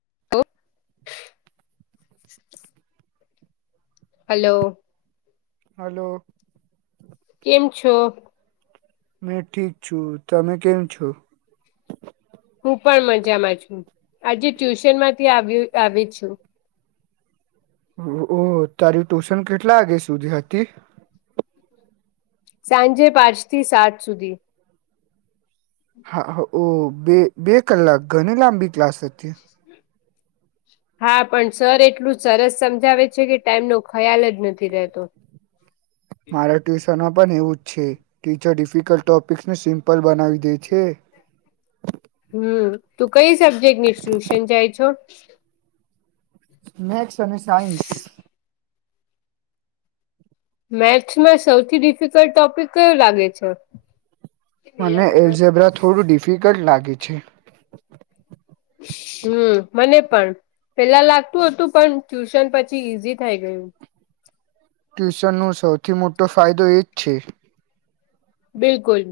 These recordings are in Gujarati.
[inaudible] [inaudible] હલો હલો કેમ છો. મેં ઠીક છું તમે કેમ છો. હું પણ મજામાં છુ, આજે ટ્યુશન માંથી આવ્યું આવી છુ. ઓ ઓ તારી ટ્યુશન કેટલા વાગ્યા સુધી હતી. સાંજે પાંચ થી સાત સુધી. હા ઓ બે બે કલાક ઘણી લાંબી ક્લાસ હતી. હ હા પણ સર એટલું સરસ સમજાવે છે કે ટાઈમનો ખ્યાલ જ નથી રહેતો. મારા ટ્યુશનમાં પણ એવું જ છે ટીચર ડિફિકલ્ટ ટોપિક્સને સિમ્પલ બનાવી દે છે. હમ તું કઈ સબ્જેક્ટ ની ટ્યુશન જાય છો. મેથ્સ અને સાયન્સ મેથ્સનો સૌથી ડિફિકલ્ટ ટોપિક કયો લાગે છે. મને એલ્ઝેબ્રા થોડું ડિફિકલ્ટ લાગે છે. હમ મને પણ પેલા લાગતુ હતુપણ ટ્યુશન પછી ઈઝી થઈ ગયુ. ટ્યુશનનો સૌથી મોટો ફાયદો એ જ છે. બિલકુલ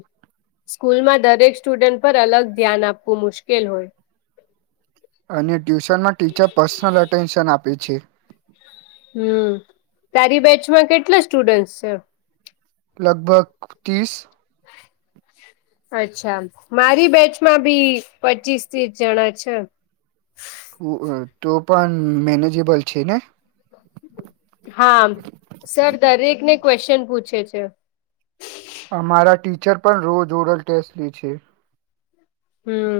સ્કૂલમાં દરેક સ્ટુડન્ટ પર અલગ ધ્યાન આપવું મુશ્કેલ હોય. અને ટ્યુશનમાં ટીચર પર્સનલ અટેન્શન આપે છે. હમ તારી બેચમાં કેટલા સ્ટુડન્ટસ છે. લગભગ ત્રીસ [inaudible] અચ્છા મારી બેચમાં ભી પચીસ ત્રીસ જણા છે. હું આ તો પણ મેનેજેબલ છે ને? હા સર દરેક ને ક્વેસ્ચેન પૂછે છે. અમારા ટીચર પણ રોજ ઓરલ ટેસ્ટ લે છે. હમ્મ,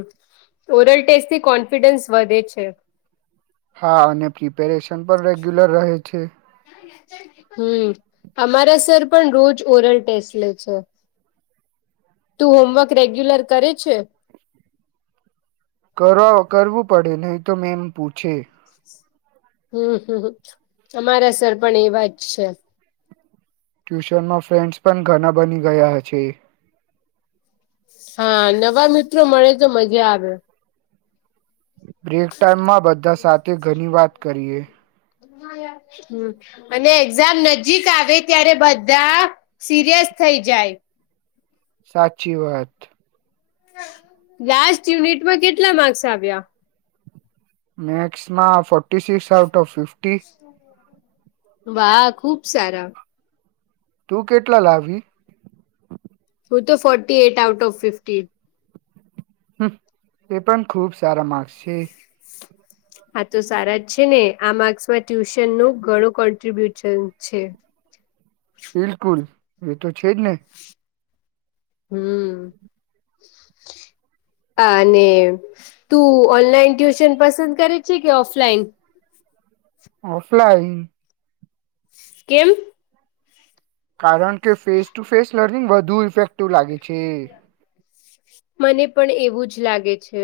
ઓરલ ટેસ્ટથી કોન્ફિડન્સ વધે છે. હા અને પ્રિપેરેશન પણ રેગ્યુલર રહે છે. હમ્મ, અમારા સર પણ રોજ ઓરલ ટેસ્ટ લે છે. તું હોમવર્ક રેગ્યુલર કરે છે? કરવા કરવું પડે નહી તો મેંમ પૂછે. હમ્મ, હમ્મ, હ અમારા સર પણ એવા જ છે. ટ્યુશનમાં ફ્રેન્ડ્સ પણ ઘણા બની ગયા હશે. હા નવા મિત્રો મળે તો મજા આવે. બ્રેક ટાઈમમાં બધા સાથે ઘણી વાત કરીએ. ના યાર. હમ્મ અને એક્ઝામ નજીક આવે ત્યારે બધા સિરયસ થઈ જાય. સાચી વાત. લાસ્ટ યુનિટમાં કેટલા માર્ક્સ આવ્યા? મેક્સમાં forty six out of fifty. વાહ ખુબ સારા. તું કેટલા લાવી? હું તો ફોર્ટીએટ આઉટ ઓફ ફિફ્ટી. હમ્મ તે પણ ખુબ સારા માર્ક્સ છે. હા તો સારા જ છે ને આ માર્ક્સમાં ટ્યુશનનું ઘણું કોન્ટ્રિબ્યુશન છે. બિલકુલ એ તો છે જ ને. હમ્મ. અને તું ઓનલાઈન ટ્યુશન પસંદ કરે છે કે ઓફલાઈન? ઓફલાઈન. કેમ? કારણ કે ફેસ ટુ ફેસ લર્નિંગ વધુ ઇફેક્ટિવ લાગે છે. મને પણ એવું જ લાગે છે.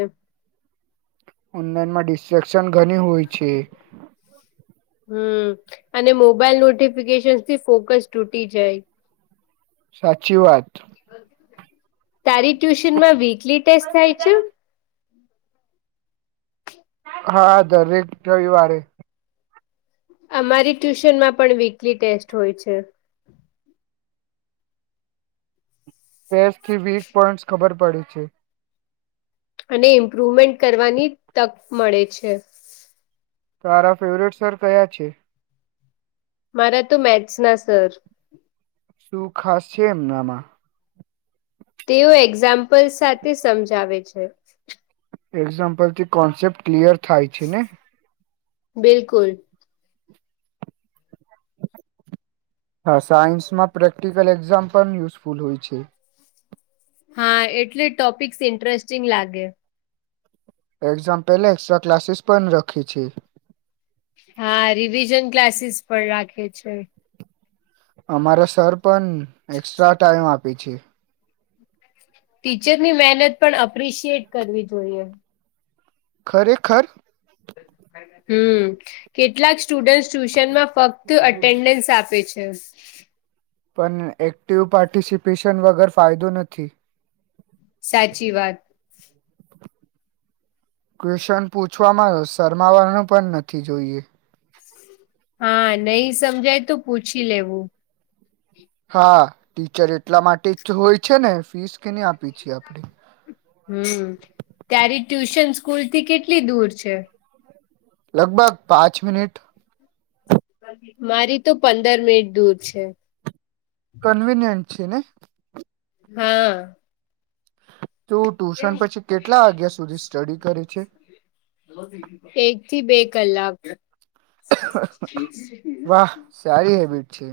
ઓનલાઈનમાં ડિસ્ટ્રેક્શન ઘણી હોય છે. હમ્મ અને મોબાઈલ નોટિફિકેશનથી ફોકસ તૂટી જાય. સાચી વાત. તારી ટ્યુશનમાં વીકલી ટેસ્ટ થાય છે? હા દરેક રવિવારે. અમારી ટ્યુશનમાં પણ વીકલી ટેસ્ટ હોય છે. ટેસથી વીક પોઈન્ટસ ખબર પડે છે. અને ઇમ્પ્રુવમેન્ટ કરવાની તક મળે છે. તારા ફેવરેટ સર કયા છે? મારા તો મેથ્સના સર. શું ખાસ છે એમનામાં? તેઓ એક્ઝામ્પલ સાથે સમજાવે છે. એક્ઝામ્પલથી કોન્સેપ્ટ ક્લિયર થાય છે ને? બિલકુલ. હા સાયન્સમાં પ્રેક્ટિકલ એક્ઝામ પણ યુઝફુલ હોય છે. હા એટલે ટોપિકસ ઇન્ટરેસ્ટિંગ લાગે એક્ઝામ પહેલા એક્સ્ટ્રા ક્લાસીસ પણ રખી છે. હા રિવિઝન ક્લાસીસ પણ રાખે છે. અમારા સર પન એકક્સ્ટ્રા ટાઈમ આપે છે. ટીચરની મહેનત પણ એપ્રિશિએટ કરવી જોઈએ ખરેખર હમ કેટલાક સ્ટુડન્ટસ ટ્યુશનમાં ફક્ત અટેન્ડન્સ આપે છે. પન એક્ટિવ પાર્ટિસિપેશન વગર ફાયદો નથી. સાચી વાત ક્વેશ્ચન પૂછવામાં શર્માવાનું પણ નથી જોઈએ. હા નહી સમજાય તો પૂછી લેવું હા ટીચર એટલા માટે જ હોય છે, ને ફીસ કેને આપી છીએ આપણે હમ ત્યારી ટ્યુશન સ્કૂલથી કેટલી દૂર છે. લગભગ પાંચ મિનીટ મારી તો પંદર મિનિટ દૂર છે. કન્વીિનિયન્ટ છે, ને? હા. તું ટ્યુશન પછી કેટલા વાગ્યા સુધી સ્ટડી કરે છે. એક થી બે કલાક વાહ સારી હેબિટ છે.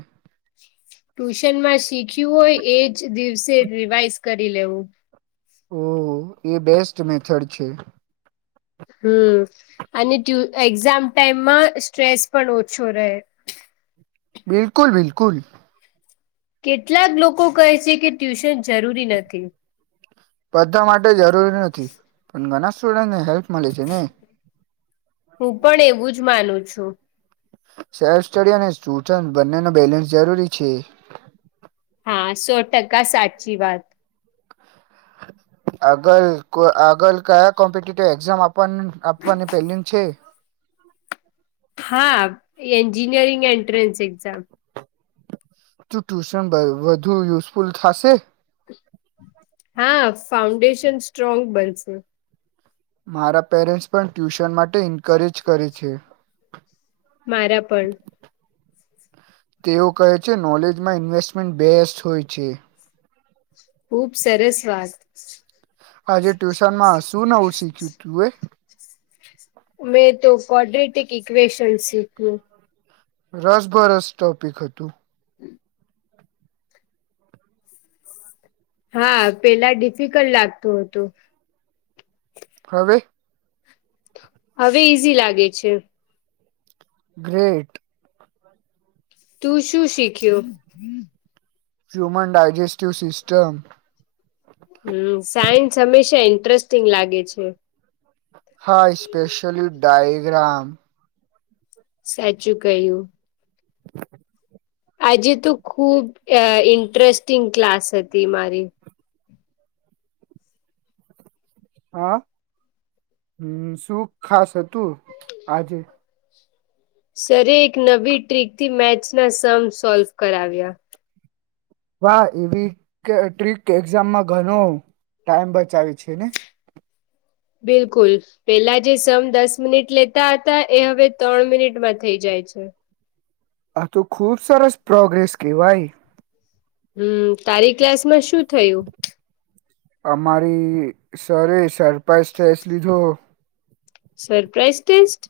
ટ્યુશનમાં શીખ્યું હોય એજ દિવસે રિવાઈઝ કરી લેવું ઓ એ બેસ્ટ મેથડ છે. હમ અને ટયુ એક્ઝામ ટાઈમમાં સ્ટ્રેસ પણ ઓછો રહે બિલકુલ બિલકુલ. કેટલાક લોકો કહે છે, કે ટ્યુશન જરૂરી નથી. બધા માટે જરૂરી નથી પણ ઘણા સ્ટુડન્ટને હેલ્પ મલે છે, ને હું પણ એવું જ માનું છું સેલ્ફ સ્ટડી અને સટુચન બંને નો બેલેન્સ જરૂરી છે. હા સો ટકા સાચી વાત આગલ કો આગલ કયા કોમ્પિટેટિવ એક્ઝામ આ પન આપવાની પેલિંગ છે. હા એન્જિનિયરિંગ એન્ટ્રન્સ એક્ઝામ તું ટ્યુશન વ વધુ યુઝફુલ થાશે હા ફાઉન્ડેશન સ્ટ્રોંગ બનશે મારા પેરેન્ટ્સ પણ ટ્યુશન માટે ઇન્કરેજ કરે છે. મારા પણ તેઓ કહે છે, નોલેજમાં ઇન્વેસ્ટમેન્ટ બેસ્ટ હોય છે. ખુબ સરસ વાત આજે ટ્યુશનમાં શું નવું શીખ્યું તું એ મેં તો કોડ્રેટિક ઈક્વેશન સીખયુ રસભરસ ટોપિક હતું. [inaudible] હા પેલા ડિફિકલ્ટ લાગતું હતું હવે હવે ઈઝી લાગે છે. ગ્રેટ. તું શું શીખ્યો? Human digestive system. હમ્મ. સાયન્સ હંમેશા ઇન્ટરેસ્ટિંગ લાગે છે. હા ઈસ્પેશિયલી ડાયગ્રામ. સાચું કહ્યું. આજે તું ખુબ ઇન્ટરેસ્ટિંગ ક્લાસ હતી મારી. હા. હમ્મ. શું ખાસ હતું આજે? સરે ઈ એક નવી ટ્રીક થી મેચના સમ સોલ્વ કરાવ્યા. વાહ! એવી ક ટ્રીક એક્ઝામમાં ઘણો ટાઈમ બચાવે છે ને? બિલકુલ. પહેલા જે સમ દસ મિનિટ લેતા હતા, એ હવે તણ મિનિટમાં થઈ જાય છે. આ તો ખુબ સરસ પ્રોગ્રેસ કહેવાય. હમ્મ. તારી ક્લાસમાં શું થયું? અમારી સરે સરપ્રાઈઝ ટેસ્ટ લીધો. Surprise test?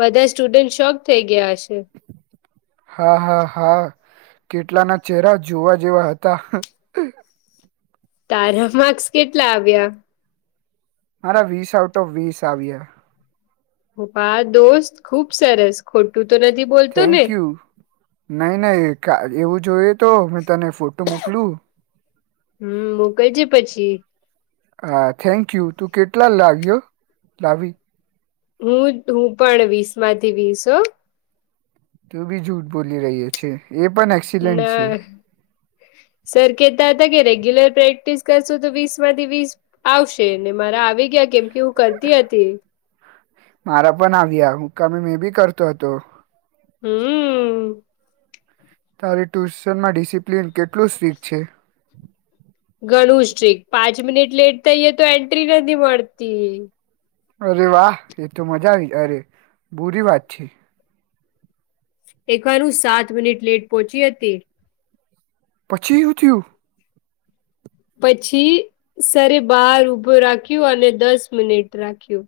બધા સ્ટુડન્ટ શોક થઈ ગયા હશે? હા, હા, હા, કેટલાના ચહેરા જોવા જેવા હતા. તારા માર્ક્સ કેટલા આવ્યા? મારા વીસ આઉટ ઓફ વીસ આવ્યા. વાહ દોસ્ત! ખુબ સરસ. ખોટું તો નથી બોલતો ને થેન્ક યુ. નહીં-નહીં. કા એવું જોઈએ તો મેં તને ફોટું મોકલું? હમ્મ. મોકલજે પછી. હા થેન્ક યુ. તું કેટલા લાવ્યો લાવી? હું જ હું પણ વીસ માંથી વીસ હો. તું બી જૂઠ બોલી રહ્યો છે. એ [unintelligible] છે ના. સર કહેતા હતા કે રેગ્યુલર પ્રેક્ટિસ કરશું તો વીસ માંથી વીસ આવશે, ને મારા આવી ગયા કેમ કે હું કરતી હતી. મારા પણ આવ્યા. હુંકામે મેં બી કરતો હતો. હમ્મ. તારે ટ્યુશનમાં ડિસિપ્લિન કેટલું સ્ટ્રીક છે? ઘણું સ્ટ્રીક. પાંચ મિનિટ લેટ થઈએ તો એન્ટ્રી નથી મળતી. અરે વાહ! એ તો મજા આવી, અરે બુરી વાત છે. એક વાર હું સાત મિનિટ લેટ પહોંચી હતી. પછી હું થયું? પછી સરે બહાર ઊભો રાખ્યું, અને દસ મિનિટ રાખ્યું.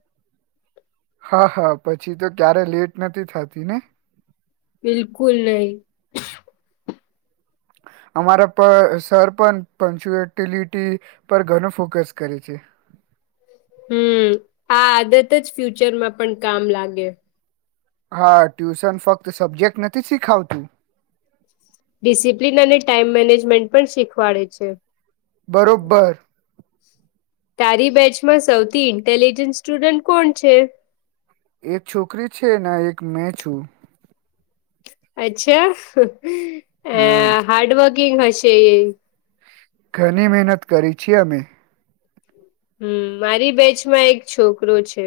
હા, હા. પછી તો ક્યારેય લેટ નથી થતી ને? બિલકુલ નહીં. અમારા પર સર પણ પંચુએટલિટી પર ઘણો ફોકસ કરે છે. હમ્મ. આ આદત જ ફ્યુચરમાં પણ કામ લાગે. હા. ટ્યુશન ફક્ત સબ્જેક્ટ નથી શીખાવતું ડિસિપ્લિન અને ટાઈમ મેનેજમેન્ટ પણ શીખવાડે છે. બરોબર. તારી બેચમાં સૌથી ઇન્ટેલિજન્ટ સ્ટુડન્ટ કોણ છે? એક છોકરી છે ને એક મેં છું. અચ્છા અ હા હાર્ડવર્કિંગ હશે એ. ઘણી મહેનત કરી છે અમે હમ મારી બેચમાં એક છોકરો છે.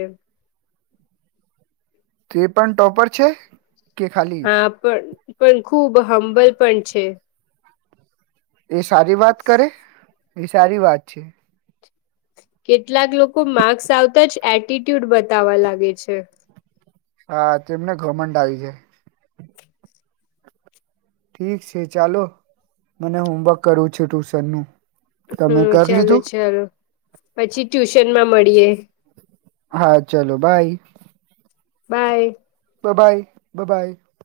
તે પણ ટોપર છે. કે ખાલી હા પણ પણ ખુબ હંબલ પણ છે. એ સારી વાત કરે એ સારી વાત છે. કેટલાક લોકો માર્ક્સ આવતા જ એટીટ્યુડ બતાવા લાગે છે. હા તેમને ઘમંડ આવી છે. ઠીક છે ચાલો મને હોમવર્ક કરવું છે ટ્યુશન નું હમ ચાલો ચાલો પછી ટ્યુશનમાં મળીએે. હા ચલો બાય. બાય. Bye-bye bye-bye.